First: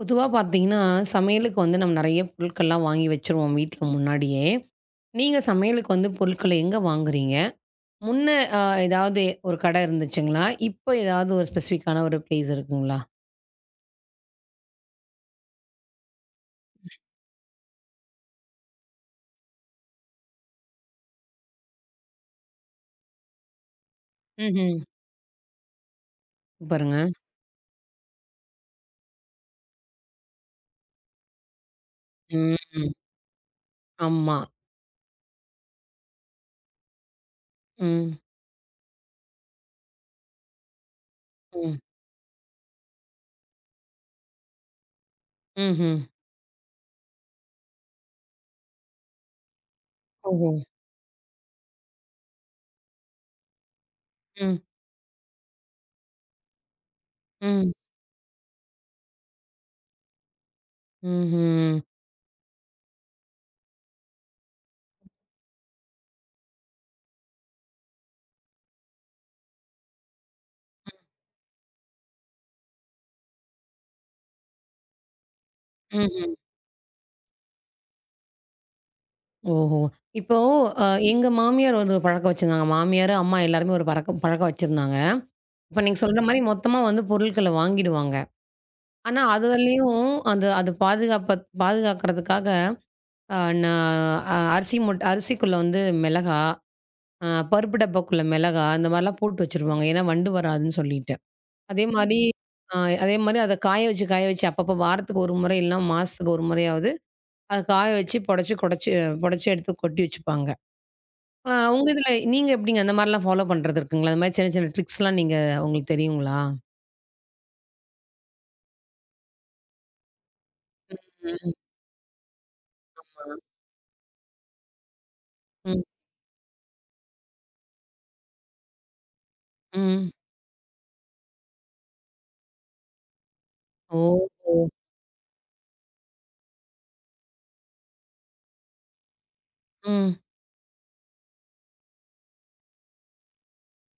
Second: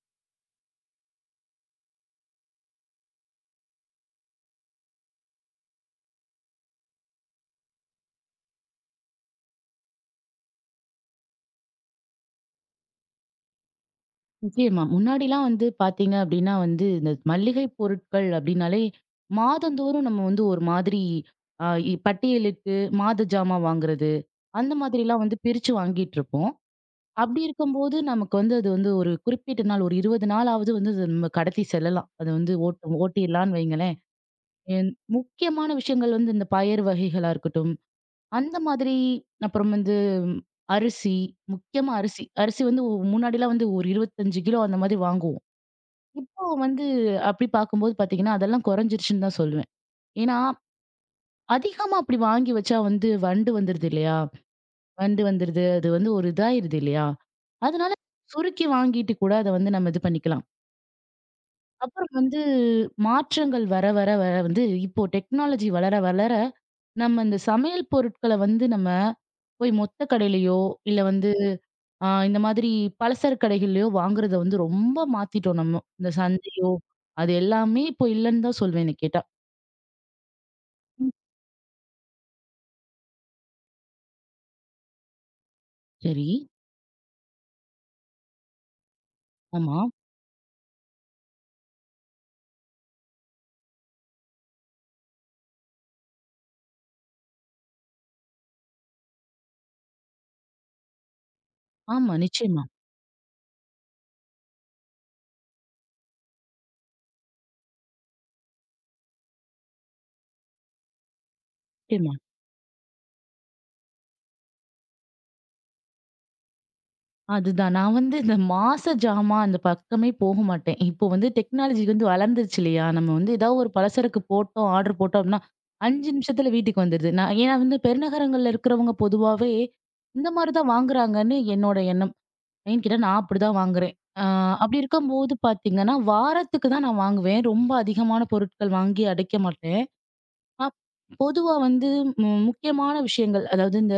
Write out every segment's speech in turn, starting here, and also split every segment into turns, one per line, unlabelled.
பொதுவா பார்த்தீங்கன்னா, சமையலுக்கு வந்து நம்ம நெறைய பொருட்கள்லாம் வாங்கி வச்சுருவோம் வீட்ல முன்னாடியே. நீங்க சமையலுக்கு வந்து பொருட்கள எங்க வாங்குறீங்க? முன்ன அ ஏதாவது ஒரு கடை இருந்துச்சுங்களா? இப்ப ஏதாவது ஒரு ஸ்பெசிஃபிக்கான ஒரு பிளேஸ் இருக்குங்களா?
நிச்சயமா. முன்னாடிலாம் வந்து பார்த்தீங்க அப்டின்னா வந்து, இந்த மல்லிகை பொருட்கள் அப்டின்னாலே, மாதந்தோறும் நம்ம வந்து ஒரு மாதிரி அ இ பட்டியலிட்டு மாத ஜாமான் வாங்குறது, அந்த
ம்ஹ்ம்.
மாதிரிலாம் வந்து பிரிச்சு வாங்கிட்டுருப்போம்.
சூப்பருங்க.
அப்டி இருக்கும்போது நமக்கு வந்து அது வந்து ஒரு குறிப்பிட்ட நாள் ஒரு 20 நாளாவது வந்து அது நம்ம கடத்தி செல்லலாம். அது வந்து
ம்.
ஓட்டு ஓட்டிர்லான்னு வைங்களேன்.
ஆமா.
என் முக்கியமான விஷயங்கள் வந்து இந்த பயறு வகைகளா இருக்கட்டும்,
ம்.
அந்த மாதிரி அப்புறம் வந்து ம், அரிசி,
ம்.
முக்கியமா அரிசி. அரிசி வந்து முன்னாடிலாம் வந்து ஒரு 25 கிலோ அந்த மாதிரி வாங்குவோம்.
ம்ஹ்ம்.
இப்போ வந்து அப்படி பார்க்கும்போது பார்த்தீங்கன்னா, அதெல்லாம் குறைஞ்சிருச்சுன்னு தான் சொல்லுவேன். ஏன்னா,
ஓஹோ!
அதிகமா அப்படி வாங்கி வச்சா வந்து வண்டு வந்துருது இல்லையா?
ம்.
வண்டு வந்துருது. அது வந்து ஒரு இதாயிருது இல்லையா?
ம்.
அதனால சுருக்கி வாங்கிட்டு கூட அத வந்து நம்ம இது பண்ணிக்கலாம்.
ம்ஹ்ம்.
அப்புறம் வந்து மாற்றங்கள் வர வர வர வந்து இப்போ டெக்னாலஜி வளர வளர, நம்ம இந்த சமையல் பொருட்கள வந்து நம்ம போய் மொத்த கடையிலயோ, இல்ல வந்து ஆ இந்த மாதிரி பலசர கடைகள்லயோ வாங்குறத வந்து ரொம்ப மாத்திட்டோம் நம்ம. இந்த
ம்ஹ்ம்.
சந்தையோ, அது எல்லாமே இப்போ இல்லன்னு தான் சொல்வேன் என்ன கேட்டா.
ஓஹோ! இப்போ
ம்.
எங்க மாமியார் ஒரு பழக்கம் வச்சிருந்தாங்க. மாமியார், அம்மா எல்லாருமே ஒரு பழக்கம் பழக்கம் வச்சிருந்தாங்க. இப்ப நீங்க சொல்ற
சரி.
மாரி மொத்தமா வந்து பொருட்கள வாங்கிடுவாங்க. ஆனா,
ஆமா.
அதுலயும் அந்த அது பாதுகாப்ப பாதுகாக்கிறதுக்காக அ நான் அ அரிசி அரிசிக்குள்ள வந்து மிளகா, அ பருப்பு டப்பாக்குள்ள மிளகா, இந்த மாரிலாம் போட்டு வச்சுருவாங்க. ஏன்னா, வண்டு வராதுன்னு சொல்லிட்டு. அதே
ஆமா.
மாரி
நிச்சயமா,
அ அதே மாரி அத காய வச்சு, காய வச்சு அப்பப்போ வாரத்துக்கு ஒரு முறை இல்லன்னா, மாசத்துக்கு ஒரு முறையாவது அத காய வச்சு புடைச்சு, குடைச்சு புடைச்சு எடுத்து கொட்டி வச்சுப்பாங்க. உங்க இதுல
நிச்சயமா.
நீங்க எப்படிங்க? அந்த மாரிலாம் ஃபாலோ பண்றது இருக்குங்களா? அந்த மாரி சின்ன சின்ன ட்ரிக்ஸ்லாம் நீங்க உங்களுக்கு தெரியுங்களா?
அதுதான். நான் வந்து இந்த மாச ஜாமான் அந்த பக்கமே போக மாட்டேன். இப்போ வந்து
ம்.
டெக்னாலஜி வந்து வளர்ந்துருச்சு இல்லையா? நம்ம வந்து ஏதாவது ஒரு பலசரக்கு போட்டோம், ஆர்டர் போட்டோம் அப்படின்னா,
ம்.
5 நிமிஷத்துல வீட்டுக்கு வந்துருது. நான் ஏன்னா வந்து பெருநகரங்கள்ல இருக்கிறவங்க பொதுவாவே
ம்.
இந்த மாரி தான் வாங்குறாங்கன்னு என்னோட எண்ணம். ஏன்னு கேட்டா, நான் அப்படிதான் வாங்குறேன். அ
ஓஹோ!
அப்படி இருக்கும்போது பார்த்தீங்கன்னா, வாரத்துக்கு தான் நான் வாங்குவேன். ரொம்ப அதிகமான பொருட்கள் வாங்கி அடைக்க மாட்டேன்.
ம்.
அப் பொதுவா வந்து முக்கியமான விஷயங்கள், அதாவது இந்த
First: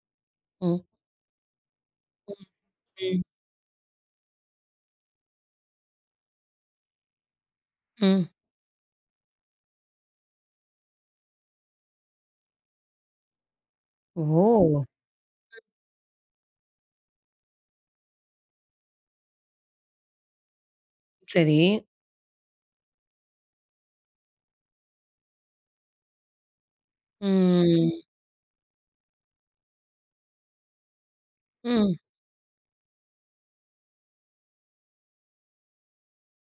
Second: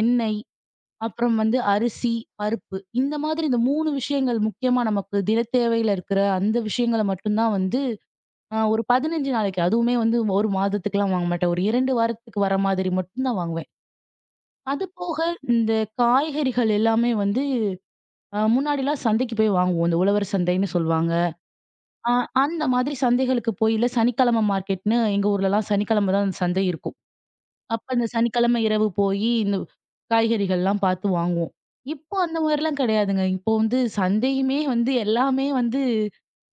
எண்ணெய்,
ம்.
அப்புறம் வந்து அரிசி, பருப்பு இந்த
ம்.
மாதிரி இந்த 3 விஷயங்கள் முக்கியமா நமக்கு தினத்தேவையில இருக்கிற அந்த விஷயங்கள மட்டும் தான் வந்து
ம்.
ஒரு 15 நாளைக்கு, அதுவுமே வந்து 1 மாதத்துக்குலாம் வாங்க மாட்டேன். ஒரு 2 வாரத்துக்கு வர மாதிரி மட்டும் தான் வாங்குவேன்.
ஓ!
அது போக இந்த காய்கறிகள் எல்லாமே வந்து முன்னாடிலாம் சந்தைக்கு போய் வாங்குவோம். இந்த உழவர் சந்தைன்னு சொல்லுவாங்க.
சரி.
அ அந்த மாதிரி சந்தைகளுக்கு போய், இல்ல சனிக்கிழமை மார்க்கெட்ன்னு எங்க ஊர்லலாம் சனிக்கிழமை தான் அந்த சந்தை இருக்கும். அப்ப
ம்.
அந்த சனிக்கிழமை இரவு போயி இந்த காய்கறிகள்லாம் பார்த்து வாங்குவோம்.
ம்.
இப்போ அந்த மாதிரிலாம் கிடையாதுங்க. இப்போ வந்து சந்தையுமே வந்து எல்லாமே வந்து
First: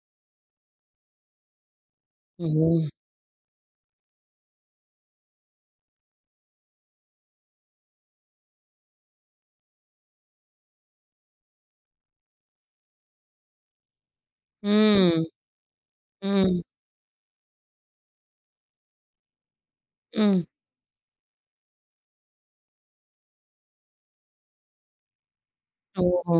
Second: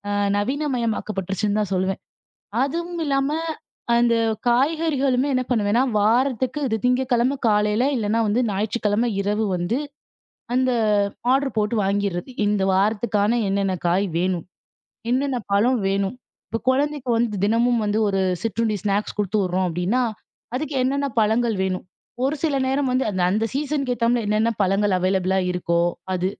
நவீனமயமாக்கப்பட்டுருச்சுன்னு தான் சொல்லுவேன்.
ஓ!
அதுவும் இல்லாம அந்த காய்கறிகளுமே என்ன பண்ணுவேன்னா, வாரத்துக்கு இது திங்கட்கிழமை காலையில இல்லன்னா வந்து ஞாயிற்றுக்கிழமை இரவு வந்து அந்த ஆர்டர் போட்டு வாங்கிர்றது. இந்த வாரத்துக்கான என்னென்ன காய் வேணும்?
ம்.
என்னென்ன பழம் வேணும்?
ம்.
இப்ப குழந்தைக்கு வந்து தினமும் வந்து ஒரு சிற்றுண்டி ஸ்நாக்ஸ் குடுத்து விடுறோம் அப்டின்னா,
ம்.
அதுக்கு என்னென்ன பழங்கள் வேணும்? ஒரு சில நேரம் வந்து அந்த அந்த சீசனுக்கு ஏத்தாப்ல என்னென்ன பழங்கள் அவைலபிளா இருக்கோ அது.
ஓஹோ!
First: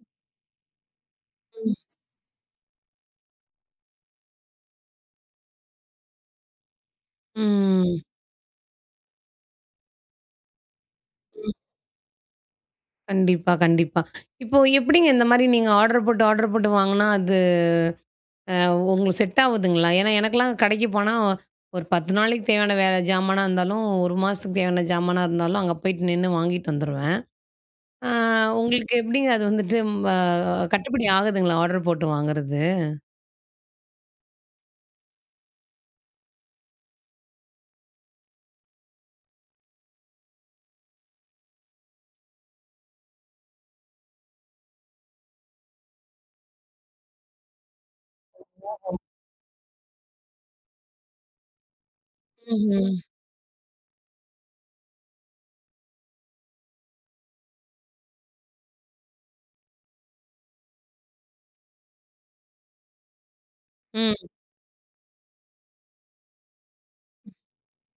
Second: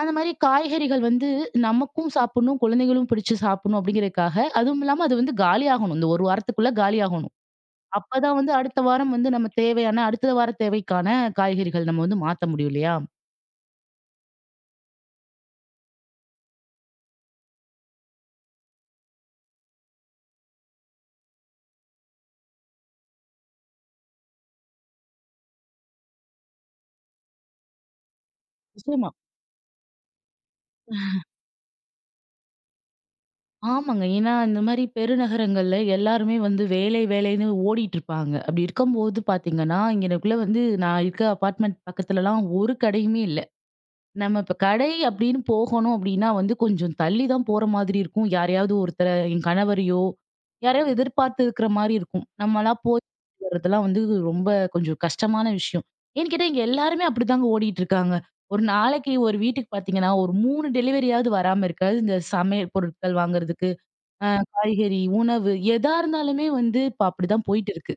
அந்த மாரி காய்கறிகள் வந்து
ம்.
நமக்கும் சாப்பிடணும், குழந்தைகளும் பிடிச்சு சாப்பிடணும் அப்டிங்கிறதுக்காக, அதுவும் இல்லாம அது வந்து காலியாகணும். இந்த ஒரு வாரத்துக்குள்ள காலியாகணும்.
ம்.
அப்பதான் வந்து அடுத்த வாரம் வந்து நம்ம தேவையான அடுத்த வார தேவைக்கான
ம்.
காய்கறிகள் நம்ம வந்து மாத்த முடியும் இல்லையா?
கண்டிப்பா, கண்டிப்பா. இப்போ எப்படிங்க இந்த மாரி நீங்க ஆர்டர் போட்டு வாங்குனா அது அ உங்களுக்கு செட் ஆவுதுங்களா? ஏன்னா எனக்கெல்லாம் கடைக்கு போனா, ஒரு 10 நாளைக்கு தேவையான வேற ஜாமானா இருந்தாலும், 1 மாசத்துக்கு தேவையான ஜாமானா இருந்தாலும், அங்க போயிட்டு நின்னு வாங்கிட்டு வந்துருவேன். ஆ உங்களுக்கு
நிச்சயமா.
எப்படிங்க அது வந்துட்டு ம கட்டுப்படி ஆகுதுங்களா ஆர்டர் போட்டு வாங்குறது?
ஆமாங்க. ஏன்னா, இந்த மாரி பெருநகரங்கள்ல எல்லாருமே வந்து வேலை, வேலைன்னு ஓடிட்டு இருப்பாங்க. அப்படி இருக்கும்போது பார்த்தீங்கன்னா, இங்கனக்குள்ள வந்து நான் இருக்க அபார்ட்மெண்ட் பக்கத்துலலாம் ஒரு கடையுமே இல்ல. நம்ம இப்ப கடை அப்படின்னு போகணும் அப்படின்னா வந்து கொஞ்சம் தள்ளி தான் போற மாதிரி இருக்கும். யாரையாவது ஒருத்தர என் கணவரையோ, யாரையாவது எதிர்பார்த்து இருக்கிற மாரி இருக்கும். நம்மளா
ம்ஹ்ம்.
போய் வரதெல்லாம் வந்து ரொம்ப கொஞ்சம் கஷ்டமான விஷயம். ஏன்னு கேட்டா, இங்க எல்லாருமே அப்படிதாங்க ஓடிட்டு இருக்காங்க. ஒரு நாளைக்கு ஒரு வீட்டுக்கு பார்த்தீங்கன்னா, ஒரு 3 டெலிவரியாவது வராம இருக்காது. இந்த சமையல் பொருட்கள் வாங்குறதுக்கு.
ம்.
அ காய்கறி, உணவு எதா இருந்தாலுமே வந்து இப்ப அப்படிதான் போயிட்டு இருக்கு.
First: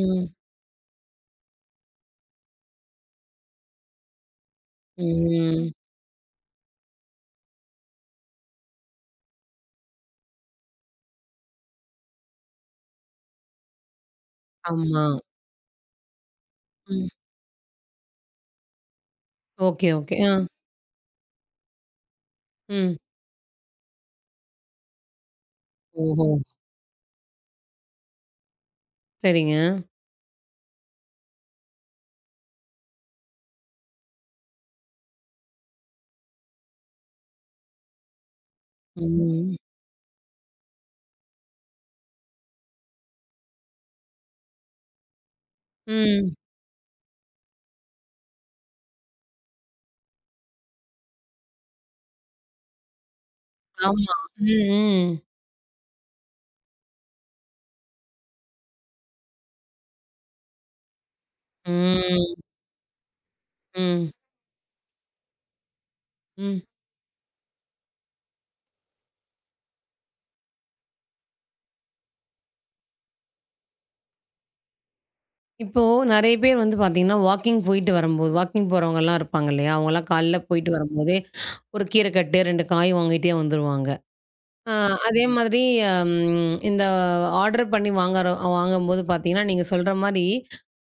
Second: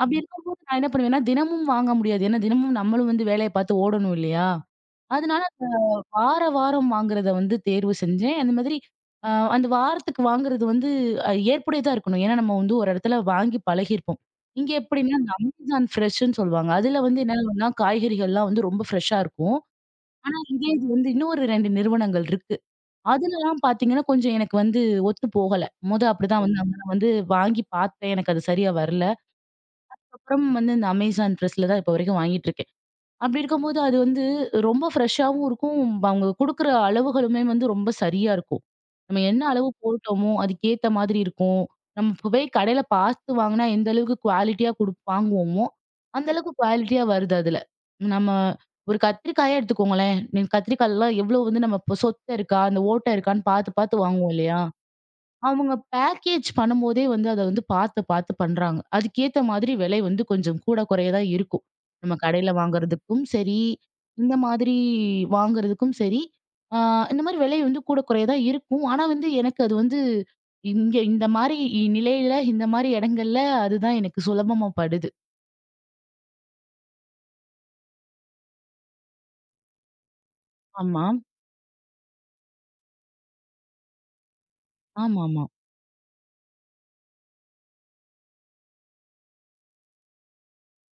அப்படி இருக்கும்போது நான் என்ன பண்ணுவேன்னா, தினமும் வாங்க முடியாது. ஏன்னா தினமும் நம்மளும் வந்து வேலைய பார்த்து ஓடணும் இல்லையா? அதனால
ம்.
வார வாரம் வாங்குறத வந்து தேர்வு செஞ்சேன். அந்த மாதிரி அ அந்த வாரத்துக்கு வாங்குறது வந்து ஏற்புடையதா இருக்கணும். ஏன்னா நம்ம வந்து ஒரு இடத்துல வாங்கி பழகியிருப்போம். இங்க
ஆமா.
எப்படின்னா இந்த அமேசான் ஃப்ரெஷ்ன்னு சொல்லுவாங்க. அதுல
ம்.
வந்து என்ன ஆகும்னா, காய்கறிகள்லாம் வந்து ரொம்ப ஃப்ரெஷ்ஷா இருக்கும்.
Okay, okay. ஆ.
ஆனா இதே இது வந்து இன்னும் ஒரு 2 நிறுவனங்கள் இருக்கு.
ம்.
அதுலலாம் பார்த்தீங்கன்னா, கொஞ்சம் எனக்கு வந்து ஒத்து போகல.
ஓஹோ!
அப்படிதான் வந்து அங்க நான் வந்து வாங்கி பார்த்தேன். எனக்கு அது சரியா வரல.
சரிங்க.
அப்புறம் வந்து இந்த Amazon Pressல தான் இப்போ வரைக்கும் வாங்கிட்டுருக்கேன். அப்படி இருக்கும்போது அது வந்து ரொம்ப ஃப்ரெஷ்ஷாவும் இருக்கும். அவங்க குடுக்குற அளவுகளுமே வந்து ரொம்ப சரியா இருக்கும். நம்ம என்ன
ம்.
அளவு போட்டோமோ, அதுக்கேத்த மாதிரி இருக்கும். நம்ம இப்ப போய் கடையில பார்த்து வாங்குனா, எந்த அளவுக்கு குவாலிட்டியா குடு வாங்குவோமோ, அந்த
ம்.
அளவுக்கு குவாலிட்டியா வருது அதுல. நம்ம ஒரு கத்திரிக்காயே எடுத்துக்கோங்களேன். நீ கத்திரிக்காய்லாம் எவ்வளோ வந்து நம்ம இப்போ சொத்தை இருக்கா? அந்த ஓட்டை இருக்கான்னு பார்த்து பார்த்து
ஆமா.
வாங்குவோம் இல்லையா?
ம், ம்.
அவங்க பேக்கேஜ் பண்ணும்போதே வந்து அத வந்து பார்த்து, பார்த்து பண்றாங்க. அதுக்கேத்த மாதிரி விலை வந்து கொஞ்சம் கூட குறைய தான் இருக்கும். நம்ம
ம்.
கடையில வாங்குறதுக்கும் சரி,
ம்.
இந்த மாதிரி வாங்குறதுக்கும் சரி,
ம்.
ஆ இந்த மாதிரி விலை வந்து கூட குறைய தான் இருக்கும். ஆனா வந்து எனக்கு அது வந்து இங்க இந்த மாரி நிலையில, இந்த மாரி இடங்கள்ல அதுதான் எனக்கு சுலபமா படுது.
இப்போ நெறைய பேர் வந்து பார்த்தீங்கன்னா, வாக்கிங் போயிட்டு வரும்போது வாக்கிங் போறவங்கலாம் இருப்பாங்க இல்லையா? அவங்கலாம் காலைல போயிட்டு
ஆமா.
வரும்போதே, ஒரு கீரைக்கட்டு, 2 காய் வாங்கிட்டே வந்துருவாங்க. ஆ அதே
ஆமாமா. ஆமா.
மாதிரி இந்த ஆர்டர் பண்ணி வாங்குறோம் வாங்கும்போது பார்த்தீங்கன்னா, நீங்க சொல்ற மாரி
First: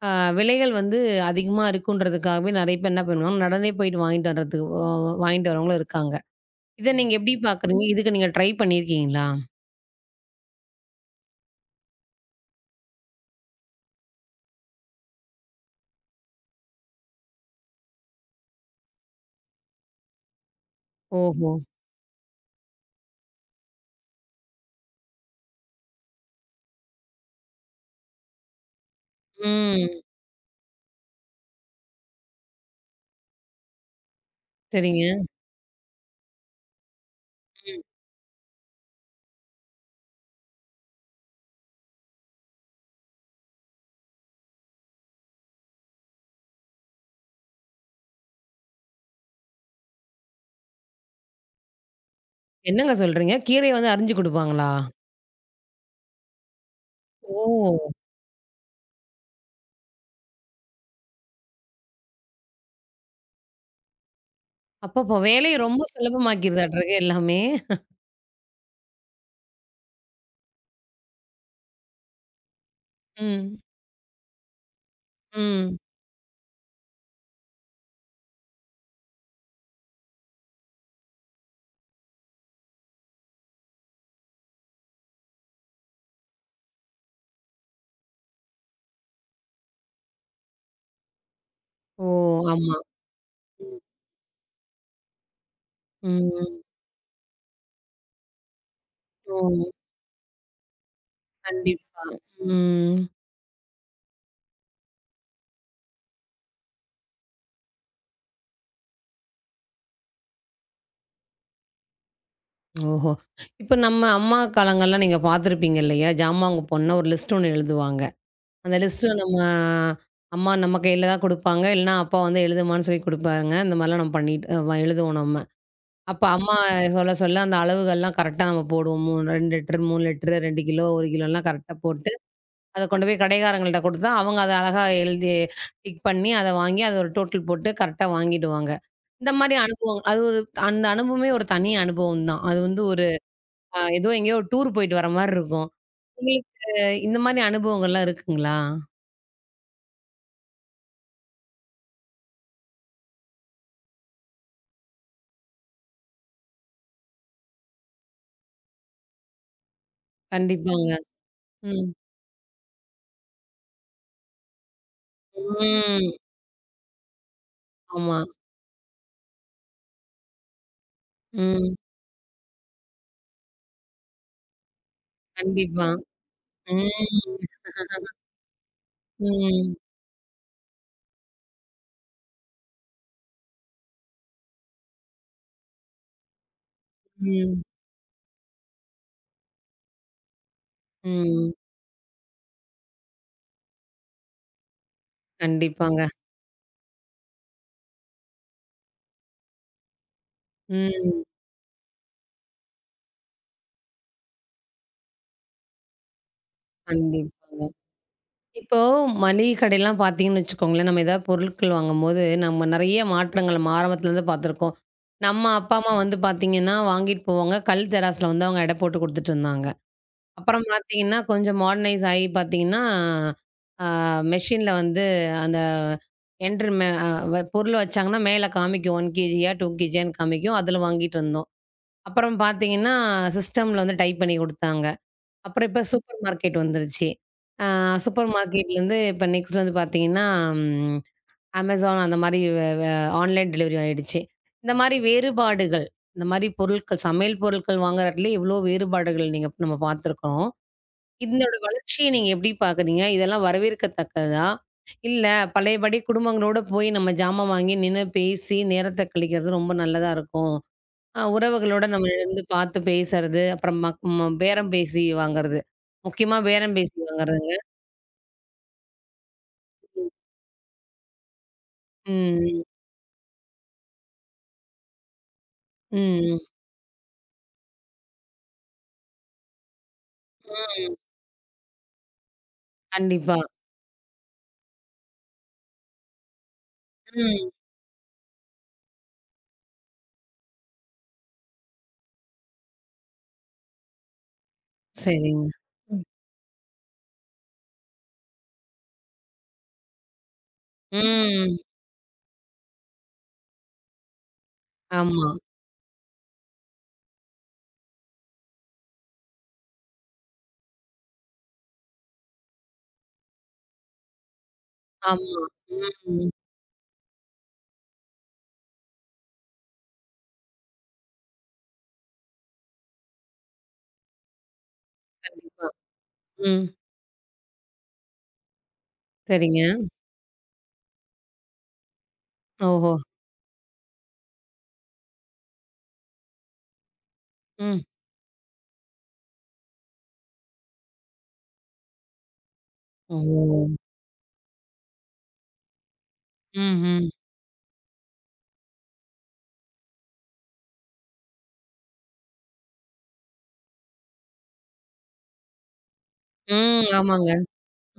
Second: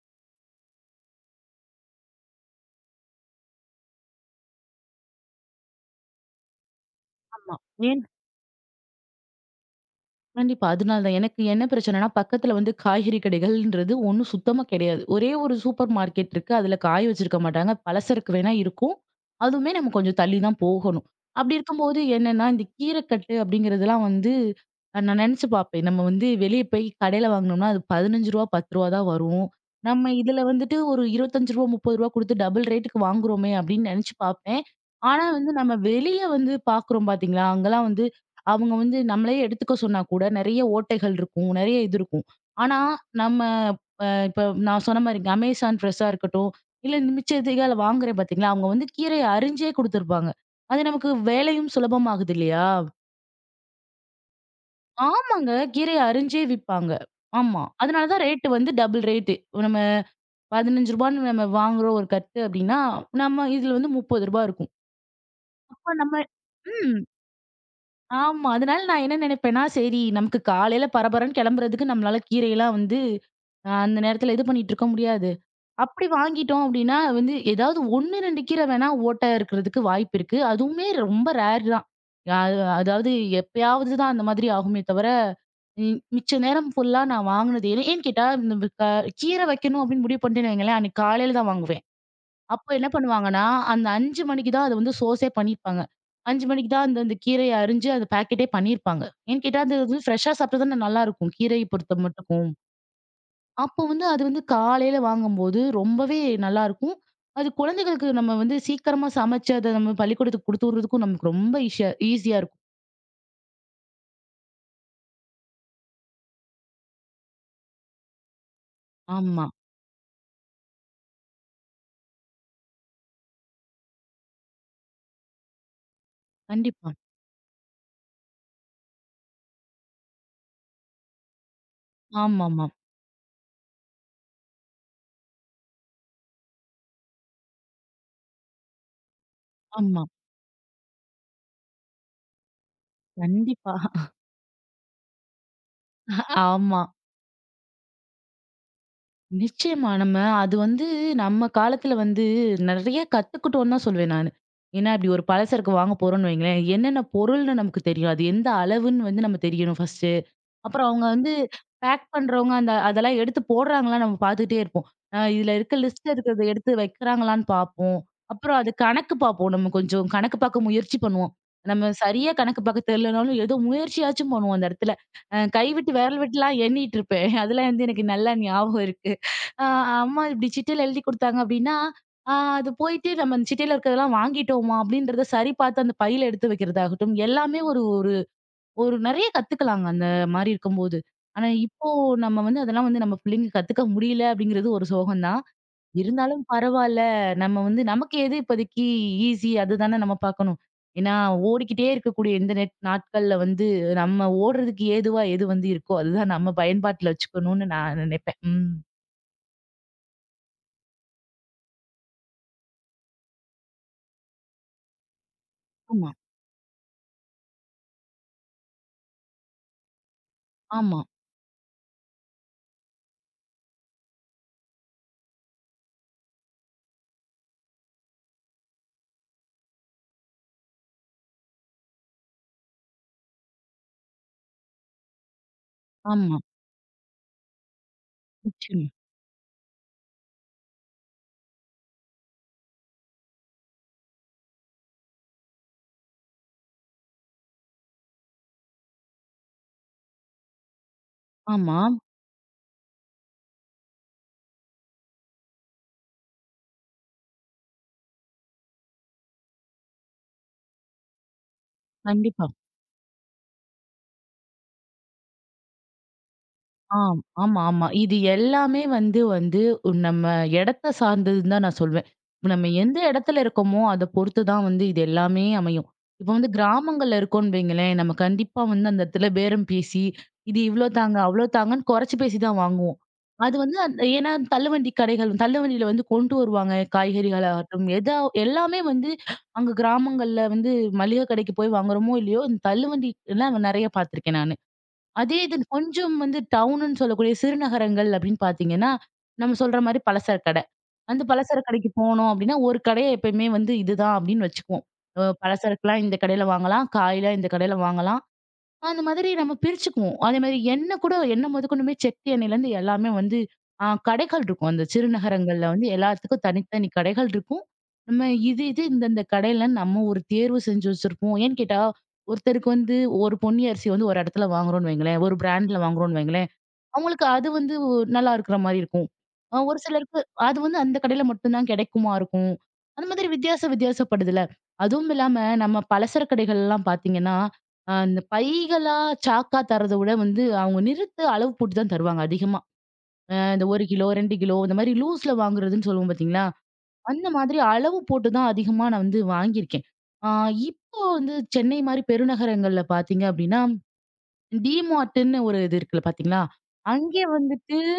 அ விலைகள் வந்து அதிகமா இருக்குன்றதுக்காகவே நெறைய பேர் என்ன பண்ணுவாங்க, நடந்தே போயிட்டு வாங்கிட்டு வர்றதுக்கு வ வாங்கிட்டு வரவங்களும் இருக்காங்க. இத நீங்க எப்படி
ஆமா.
பார்க்குறீங்க?
ஏன்
இதுக்கு நீங்க ட்ரை பண்ணியிருக்கீங்களா?
கண்டிப்பா. அதனால தான். எனக்கு என்ன பிரச்சனைன்னா, பக்கத்துல வந்து காய்கறி கடைகள்ன்றது ஒண்ணும் சுத்தமா கிடையாது. ஒரே ஒரு சூப்பர் மார்க்கெட் இருக்கு. அதுல காய வச்சிருக்க மாட்டாங்க. பலசரக்கு வேணா இருக்கும். அதுவுமே நம்ம கொஞ்சம் தள்ளி தான் போகணும்.
ஓஹோ!
அப்படி இருக்கும்போது என்னன்னா, இந்த கீரைக்கட்டு அப்படிங்கிறதெல்லாம் வந்து நான் நெனச்சு பார்ப்பேன். நம்ம வந்து வெளிய போய் கடையில வாங்குனோம்னா, அது ரூ. 15 ரூ. 10 தான் வரும்.
ம்.
நம்ம இதுல வந்துட்டு ஒரு ரூ. 25 ரூ. 30 குடுத்து டபுள் ரேட்டுக்கு வாங்குறோமே அப்படின்னு நெனச்சு பார்ப்பேன்.
சரிங்க.
ஆனா வந்து நம்ம வெளிய வந்து பார்க்குறோம் பார்த்தீங்களா?
ம்.
அங்கலாம் வந்து அவங்க வந்து நம்மளயே எடுத்துக்க சொன்னா கூட நெறைய ஓட்டைகள் இருக்கும். நெறைய இது இருக்கும். ஆனா, நம்ம இப்ப நான் சொன்ன மாரி அமேசான் ஃப்ரெஷ்ஷா இருக்கட்டும், இல்ல மிச்சதிகால வாங்குறேன் பார்த்தீங்களா, அவங்க வந்து கீரைய அரிஞ்சே குடுத்துருப்பாங்க. அது நமக்கு வேலையும் சுலபமாகுது இல்லையா?
என்னங்க சொல்றீங்க? கீரைய வந்து அரிஞ்சு குடுப்பாங்களா?
ஆமாங்க. கீரைய அரிஞ்சே விப்பாங்க. ஆமா.
ஓ!
அதனால தான் ரேட் வந்து டபுள் ரேட்டு. நம்ம ரூ. 15ன்னு நம்ம வாங்குறோம் ஒரு கட்டு அப்டின்னா, நம்ம இதுல வந்து ரூ. 30 இருக்கும்.
அப்பப்போ! வேலைய ரொம்ப
அப்ப நம்ம
சுலபமாக்கிருதாட்ருக்கு
ம்.
எல்லாமே.
ஆமா. அதனால நான் என்ன நினைப்பேன்னா, சரி நமக்கு காலையில பரபரன்னு கிளம்புறதுக்கு நம்மளால கீரையெல்லாம் வந்து
ம்.
அந்த நேரத்துல இது பண்ணிட்டு இருக்க முடியாது.
ம்.
அப்படி வாங்கிட்டோம் அப்படின்னா வந்து ஏதாவது 1, 2 கீரை வேணா ஓட்டை இருக்கிறதுக்கு வாய்ப்பு இருக்கு. அதுவுமே ரொம்ப ரேர் தான். அ அதாவது எப்பயாவது தான் அந்த மாதிரி ஆகுமே தவிர, மிச்ச நேரம் ஃபுல்லா நான் வாங்குனது ஏன்னு ஏன்னு கேட்டா, இந்த வி- க கீரை வைக்கணும் அப்படின்னு முடிவு பண்ணிட்டேன்னு வைங்களேன், அன்னைக்கு காலையில தான் வாங்குவேன்.
ஓ!
அப்ப
ஆமா.
என்ன பண்ணுவாங்கன்னா,
ம்.
அந்த 5 மணிக்கு தான் அத வந்து சோர்ஸே பண்ணியிருப்பாங்க. 5
ம்.
மணிக்கு தான் அந்த அந்த கீரைய அரிஞ்சு அந்த பாக்கெட்டே பண்ணியிருப்பாங்க.
ஓ!
ஏன்னு கேட்டா, அது வந்து ஃப்ரெஷ்ஷா சாப்பிட்டா தானே நல்லாருக்கும். கீரைய பொறுத்த
கண்டிப்பா.
மட்டுக்கும்.
ம்.
அப்போ வந்து அது வந்து காலையில வாங்கும்போது ரொம்பவே நல்லாருக்கும். அது குழந்தைகளுக்கு நம்ம வந்து சீக்கிரமா சமைச்சு அத நம்ம பள்ளிக்கூடத்துக்கு குடுத்து விடுறதுக்கும் நமக்கு ரொம்ப ஈஸியா ஈஸியா இருக்கும்.
ஓஹோ! இப்ப நம்ம அம்மா காலங்கள்லாம் நீங்க பார்த்துருப்பீங்க இல்லையா? ஜாமான் வாங்க போனோம்னா ஒரு லிஸ்ட் ஒண்ணு எழுதுவாங்க. அந்த லிஸ்ட் நம்ம
ஆமா.
அம்மா நம்ம கையில தான் குடுப்பாங்க. இல்லன்னா அப்பா வந்து எழுதுமான்னு சொல்லி குடுப்பாருங்க. இந்த மாரிலாம் நம்ம பண்ணிட்டு எழுதுவோம் நம்ம. அப்ப அம்மா
கண்டிப்பா.
சொல்ல சொல்ல அந்த அளவுகள்லாம் கரெக்ட்டா நம்ம போடுவோம். 3 2 லிட்டர், 3 லிட்டர், 2 கிலோ, 1 கிலோலாம் கரெக்ட்டா போட்டு
ஆமாமா. ஆமா.
அத கொண்டு போய் கடைக்காரங்கள்ட்ட குடுத்தா, அவங்க அத அழகா எழுதி டிக் பண்ணி, அத வாங்கி அத ஒரு டோட்டல் போட்டு கரெக்ட்டா வாங்கிடுவாங்க. இந்த மாரி அனுபவம்
ஆமா
அது ஒரு அந்த அனுபவமே ஒரு தனி அனுபவம் தான். அது வந்து ஒரு
கண்டிப்பா.
ஏதோ எங்கேயோ ஒரு டூர் போயிட்டு வர மாரி இருக்கும். உங்களுக்கு
ஆமா.
இந்த மாரி அனுபவங்கள்லாம் இருக்குங்களா?
நிச்சயமா. நம்ம அது வந்து நம்ம காலத்துல வந்து நெறைய கத்துக்கிட்டோம்னு தான் சொல்வேன் நானு. ஏன்னா, இப்படி ஒரு பலசரக்கு வாங்க போறோம்னு வைங்களேன், என்னென்ன பொருள்னு நமக்கு தெரியும். அது எந்த அளவுன்னு வந்து நம்ம தெரியணும் ஃபர்ஸ்ட். அப்புறம்
கண்டிப்பாங்க.
அவங்க வந்து
ம்.
பேக் பண்றவங்க அந்த அதெல்லாம் எடுத்து போடுறாங்களான்னு நம்ம பார்த்துக்கிட்டே இருப்போம். இதுல இருக்க
ம்.
லிஸ்ட்ல இருக்கிறத எடுத்து வைக்கிறாங்களான்னு பார்ப்போம்.
ஆமா.
அப்புறம் அது கணக்கு பார்ப்போம். நம்ம கொஞ்சம் கணக்கு பார்க்க முயற்சி பண்ணுவோம்.
ம்.
நம்ம சரியா கணக்கு பார்க்க தெரியலனாலும் ஏதோ முயற்சியாச்சும் பண்ணுவோம் அந்த இடத்துல.
கண்டிப்பா.
கைவிட்டு விரல் விட்டுலாம் எண்ணிட்டு இருப்பேன்.
ம்.
அதெல்லாம் வந்து எனக்கு நல்லா ஞாபகம் இருக்கு. அ
ம்.
அம்மா இப்படி சிட்டையில எழுதி குடுத்தாங்க அப்படின்னா, அ அது போயிட்டு நம்ம அந்த சிட்டையில இருக்கிறதெல்லாம் வாங்கிட்டோமா அப்படின்றத சரி பார்த்து அந்த பையில எடுத்து வைக்கிறதாகட்டும், எல்லாமே
ம்.
ஒரு ஒரு ஒரு நெறைய கத்துக்கலாங்க அந்த மாரி இருக்கும்போது. ஆனா
ம்.
இப்போ நம்ம வந்து அதெல்லாம் வந்து நம்ம பிள்ளைங்க கத்துக்க முடியல அப்படிங்கிறது ஒரு சோகம் தான்.
கண்டிப்பாங்க.
இருந்தாலும் பரவால்ல. நம்ம வந்து நமக்கு எது இப்போதைக்கு ஈஸி அதுதானே நம்ம பார்க்கணும். ஏன்னா
ம்.
ஓடிக்கிட்டே இருக்கக்கூடிய இந்த நெட் நாட்கள்ல வந்து நம்ம ஓடுறதுக்கு ஏதுவா எது வந்து இருக்கோ அதுதான் நம்ம பயன்பாட்டுல வச்சுக்கணும்னு
கண்டிப்பாங்க.
நான் நினைப்பேன். ம்.
இப்போ மளிகை கடையெல்லாம் பார்த்தீங்கன்னு வச்சுக்கோங்களேன், நம்ம ஏதாவது பொருட்கள் வாங்கும்போது, நம்ம நெறைய மாற்றங்கள் நம்ம ஆரம்பத்துலேருந்து பார்த்துருக்கோம். நம்ம அப்பா, அம்மா
ஆமா.
வந்து பார்த்தீங்கன்னா, வாங்கிட்டு போவாங்க. கல் தெராஸ்ல வந்து அவங்க எடை போட்டு குடுத்துட்டுருந்தாங்க. அப்புறம்
ஆமா,
பார்த்தீங்கன்னா, கொஞ்சம் மாடர்னைஸ் ஆகி பார்த்தீங்கன்னா, ஆ மெஷின்ல வந்து அந்த என்ட்ரு மெ அ வ பொருள் வச்சாங்கன்னா, மேல காமிக்கும் 1 கேஜியா, 2 கேஜியான்னு காமிக்கும். அதில வாங்கிட்டு இருந்தோம். அப்புறம் பார்த்தீங்கன்னா, சிஸ்டம்ல வந்து டைப் பண்ணி குடுத்தாங்க. அப்புறம் இப்ப
ஆமா,
சூப்பர்
ஆமா.
மார்க்கெட் வந்துருச்சு. ஆ சூப்பர்
நிச்சயமா.
மார்க்கெட்லருந்து இப்ப நெக்ஸ்ட் வந்து பார்த்தீங்கன்னா, ம் Amazon அந்த மாரி வே வே ஆன்லைன் டெலிவரி ஆயிடுச்சு. இந்த மாரி வேறுபாடுகள், இந்த மாரி பொருட்கள், சமையல் பொருட்கள் வாங்குற இடத்துல எவ்ளோ வேறுபாடுகள் நீங்க நம்ம பார்த்துருக்கோம். இதனோட
ஆமா.
வளர்ச்சிய நீங்க எப்படி பார்க்குறீங்க? இதெல்லாம் வரவேற்கத்தக்கதா? இல்ல பழையபடி குடும்பங்களோட போய் நம்ம ஜாமான் வாங்கி நின்னு பேசி நேரத்த கழிக்கிறது ரொம்ப நல்லதா இருக்கும். உறவுகளோட நம்ம இருந்து
கண்டிப்பா.
பார்த்து பேசுறது, அப்புறம் மக் ம பேரம் பேசி வாங்குறது. முக்கியமா பேரம் பேசி
ஆம்.
வாங்குறதுங்க.
ஆமா, ஆமா. இது எல்லாமே வந்து வந்து
ம்.
நம்ம இடத்த சார்ந்ததுன்னு தான் நான் சொல்வேன். இப்ப
ம்.
நம்ம எந்த இடத்துல இருக்கோமோ, அத பொறுத்து தான் வந்து இது எல்லாமே அமையும். இப்ப வந்து கிராமங்கள்ல இருக்கோம்ன்னு வைங்களேன், நம்ம கண்டிப்பா வந்து அந்த இடத்துல பேரம் பேசி, இது இவ்ளோ
ம்.
தாங்க, அவ்ளோ தாங்கன்னு குறைச்சு பேசி தான் வாங்குவோம்.
கண்டிப்பா.
அது வந்து அந்த ஏன்னா தள்ளுவண்டி கடைகள் தள்ளுவண்டியில வந்து கொண்டு வருவாங்க.
ம்.
காய்கறிகளாகட்டும், எதா எல்லாமே வந்து அங்க கிராமங்கள்ல வந்து மளிகை கடைக்கு போய் வாங்குறோமோ, இல்லையோ, இந்த தள்ளுவண்டிலாம் நெறைய பார்த்துருக்கேன் நானு. அதே
சரிங்க.
இது கொஞ்சம் வந்து டவுனுன்னு சொல்லக்கூடிய சிறுநகரங்கள் அப்படின்னு பார்த்தீங்கன்னா, நம்ம சொல்ற மாரி பலசர கடை. அந்த
ம்.
பலசர கடைக்கு போனோம் அப்படின்னா, ஒரு கடைய எப்பயுமே வந்து இதுதான் அப்படின்னு வச்சுக்குவோம்.
ஆமா,
பலசரக்குலாம் இந்த கடையில வாங்கலாம், காய்லாம் இந்த கடையில வாங்கலாம். அந்த மாதிரி நம்ம பிரிச்சுக்குவோம். அதே மாரி எண்ணெய் கூட எண்ணெய் மொதக்கொண்டுமே செக்கு எண்ணெயிலருந்து எல்லாமே வந்து கடைகள் இருக்கும். அந்த
ஆமா.
சிறுநகரங்கள்ல வந்து
ம்.
எல்லாத்துக்கும் தனித்தனி கடைகள் இருக்கும். நம்ம இது, இது இந்தந்த கடையிலன்னு நம்ம ஒரு தேர்வு செஞ்சு வச்சிருப்போம். ஏன்னு கேட்டா, ஒருத்தருக்கு வந்து ஒரு பொன்னி அரிசி வந்து ஒரு இடத்துல வாங்குறோம்ன்னு வைங்களேன், ஒரு
கண்டிப்பா.
பிராண்ட்ல வாங்குறோம்ன்னு வைங்களேன்.
ம்.
அவங்களுக்கு அது வந்து நல்லா இருக்கிற மாரி இருக்கும்.
சரிங்க.
ஒரு சிலருக்கு அது வந்து அந்த கடையில மட்டும் தான் கிடைக்குமா இருக்கும்.
ஓஹோ!
அந்த மாதிரி வித்தியாச வித்தியாசப்படுதுல. அதுவும் இல்லாம நம்ம பலசர கடைகள்லாம் பார்த்தீங்கன்னா,
ம்.
இந்த பைகளா, சாக்கா தர்றத விட வந்து அவங்க நிறுத்து அளவு போட்டு தான் தருவாங்க அதிகமா.
ஓ!
இந்த 1 கிலோ, 2 கிலோ இந்த மாதிரி லூஸ்ல வாங்குறதுன்னு சொல்லுவோம் பார்த்தீங்களா?
ம்ஹ்ம்.
அந்த மாதிரி அளவு போட்டு தான் அதிகமா நான் வந்து வாங்கியிருக்கேன். ஆ இப்போ வந்து சென்னை மாரி பெருநகரங்கள்ல பார்த்தீங்க அப்படின்னா, டி மார்ட்ன்னு ஒரு இது இருக்குல்ல பார்த்தீங்களா?
ம். ம்
அங்கே
ஆமாங்க.
வந்து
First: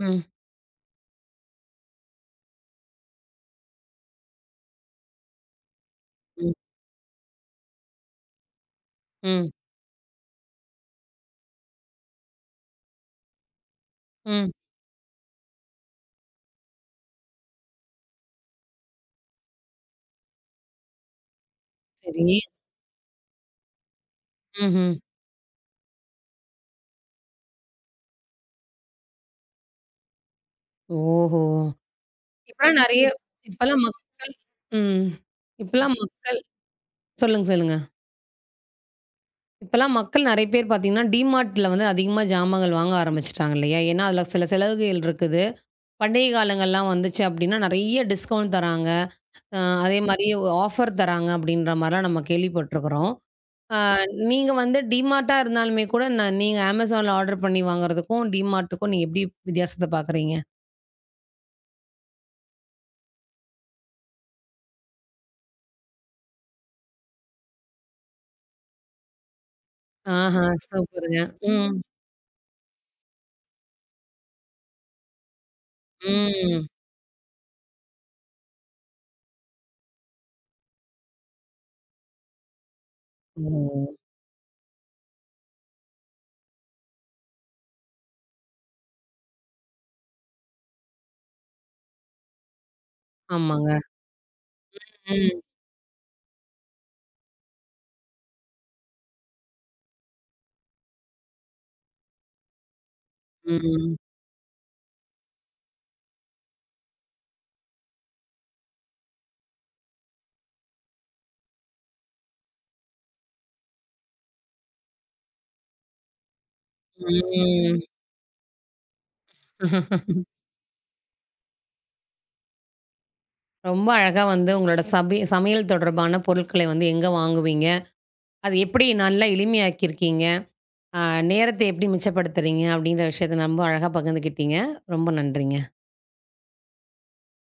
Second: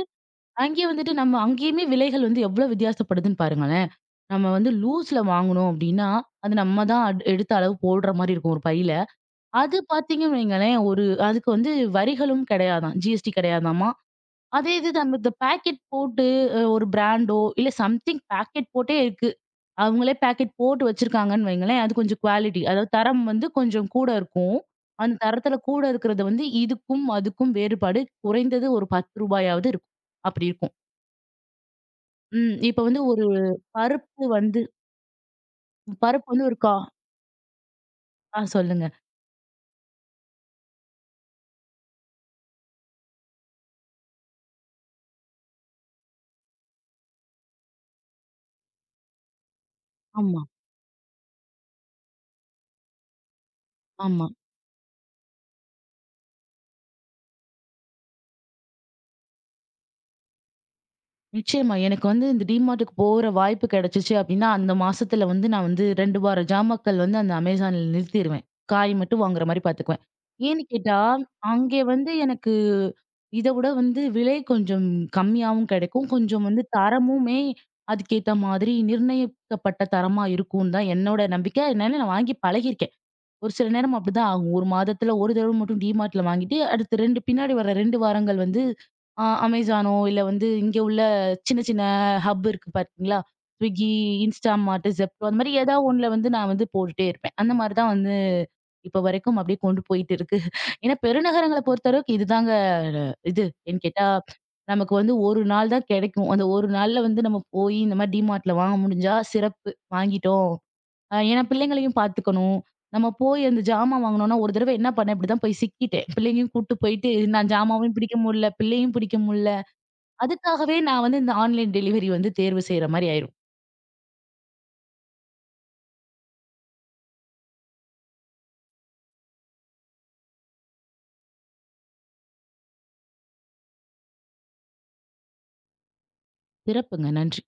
ம்.
அங்கேயே வந்துட்டு நம்ம அங்கேயுமே விலைகள் வந்து எவ்ளோ வித்தியாசப்படுதுன்னு பாருங்களேன். நம்ம வந்து லூஸ்ல வாங்குனோம் அப்டின்னா,
ம்.
அது நம்ம தான் அட் எடுத்த அளவு போடுற மாரி இருக்கும் ஒரு பையில.
ம்.
அது பார்த்தீங்கன்னு வைங்களேன், ஒரு அதுக்கு வந்து வரிகளும் கிடையாதாம். ஜிஎஸ்டி கிடையாதாமா.
ம்.
அதே இது நம்ம இந்த பாக்கெட் போட்டு ஒரு பிராண்டோ, இல்ல சம்திங் பாக்கெட் போட்டே இருக்கு. அவங்களே பாக்கெட் போட்டு வச்சிருக்காங்கன்னு வைங்களேன், அது கொஞ்சம்
சரி.
குவாலிட்டி அதாவது தரம் வந்து கொஞ்சம் கூட இருக்கும்.
ம்ஹ்ம்.
அந்த தரத்தில கூட இருக்கிறது வந்து இதுக்கும், அதுக்கும் வேறுபாடு குறைந்தது ஒரு ரூ. 10 ஆவது இருக்கும். அப்படி இருக்கும்.
ஓஹோ!
ம்.
இப்பலாம்
இப்ப வந்து
நெறைய
ஒரு
இப்பலாம்
பருப்பு
மக்கள்
வந்து
ம். இப்பலாம்
பருப்பு
மக்கள்
வந்து ஒரு கா
சொல்லுங்க, சொல்லுங்க.
ஆ சொல்லுங்க.
இப்பலாம் மக்கள் நெறைய பேர் பார்த்தீங்கன்னா, டிமார்ட்ல வந்து அதிகமா ஜாமான்கள் வாங்க ஆரம்பிச்சுட்டாங்க இல்லையா? ஏன்னா, அதில சில சலுகைகள் இருக்குது. பண்டிகை காலங்கள்லாம் வந்துச்சு அப்டின்னா, நெறைய டிஸ்கவுண்ட் தராங்க. அ அதேமாரி
ஆமா,
ஆஃபர் தராங்க அப்டின்ற மாரிலாம் நம்ம கேள்விப்பட்டுருக்குறோம். அ
ஆமா.
நீங்க வந்து டிமார்ட்டா இருந்தாலுமே கூட, நீங்க Amazonல ஆர்டர் பண்ணி வாங்குறதுக்கும், டிமார்ட்டுக்கும் நீங்க எப்டி வித்தியாசத்த பார்க்குறீங்க?
நிச்சயமா. எனக்கு வந்து இந்த டிமார்ட்டுக்கு போற வாய்ப்பு கிடைச்சுச்சு அப்டின்னா, அந்த மாசத்துல வந்து நான் வந்து 2 வார ஜாமாக்கள் வந்து அந்த அமேசான்ல நிறுத்திருவேன். காய் மட்டும் வாங்குற மாரி பார்த்துக்குவேன்.
ஆஹா!
ஏன்னு கேட்டா,
சூப்பருங்க. ம்,
அங்கே வந்து எனக்கு இத விட வந்து விலை கொஞ்சம் கம்மியாவும் கிடைக்கும். கொஞ்சம் வந்து
ம்.
தரமுமே அதுக்கேத்த மாதிரி நிர்ணயிக்கப்பட்ட தரமா இருக்கும்னு தான் என்னோட நம்பிக்கை. அதனால நான் வாங்கி பழகியிருக்கேன். ஒரு சில
ஓ!
நேரம் அப்படிதான் ஆகும். 1 மாதத்துல 1 தடவ மட்டும் டிமார்ட்ல வாங்கிட்டு, அடுத்து 2 பின்னாடி வர 2 வாரங்கள் வந்து அமேசானோ இல்ல வந்து இங்க உள்ள சின்ன சின்ன ஹப் இருக்கு பார்த்தீங்களா?
ஆமாங்க.
ஸ்விக்கி, இன்ஸ்டாமார்ட், ஜெப்டோ அந்த
ம்,
மாரி ஏதாவது ஒண்ணுல வந்து நான் வந்து போட்டுட்டே இருப்பேன். அந்த மாரி தான் வந்து இப்ப வரைக்கும் அப்படியே கொண்டு போயிட்டு இருக்கு. ஏன்னா பெருநகரங்கள பொறுத்தளவுக்கு இதுதாங்க இது ஏன்னு
ம்,
கேட்டா, நமக்கு வந்து 1 நாள் தான் கிடைக்கும். அந்த 1 நாள்ல வந்து நம்ம போய் இந்த மாரி டிமார்ட்ல வாங்க முடிஞ்சா சிறப்பு. வாங்கிட்டோம். ஏன்னா பிள்ளைங்களையும் பார்த்துக்கணும். நம்ம போய் அந்த ஜாமான் வாங்கணும்னா, ஒரு தடவ என்ன பண்ணேன் இப்படிதான் போய் சிக்கிட்டேன். பிள்ளைங்கயும் கூட்டு போயிட்டு நான் ஜாமாவையும் பிடிக்க முடியல, பிள்ளையும் பிடிக்க முடியல.
ம்.
அதுக்காகவே நான் வந்து இந்த ஆன்லைன் டெலிவரி வந்து தேர்வு செய்ற மாரி ஆயிரும்.
ரொம்ப அழகா வந்து உங்களோட சபி சமையல் தொடர்பான பொருட்களை வந்து எங்க வாங்குவீங்க? அது எப்படி நல்லா எளிமையாக்கியிருக்கீங்க? அ நேரத்த எப்படி மிச்சப்படுத்துறீங்க? அப்படின்ற விஷயத்த ரொம்ப அழகா பகிர்ந்துக்கிட்டீங்க. ரொம்ப நன்றிங்க.
சிறப்புங்க. நன்றி.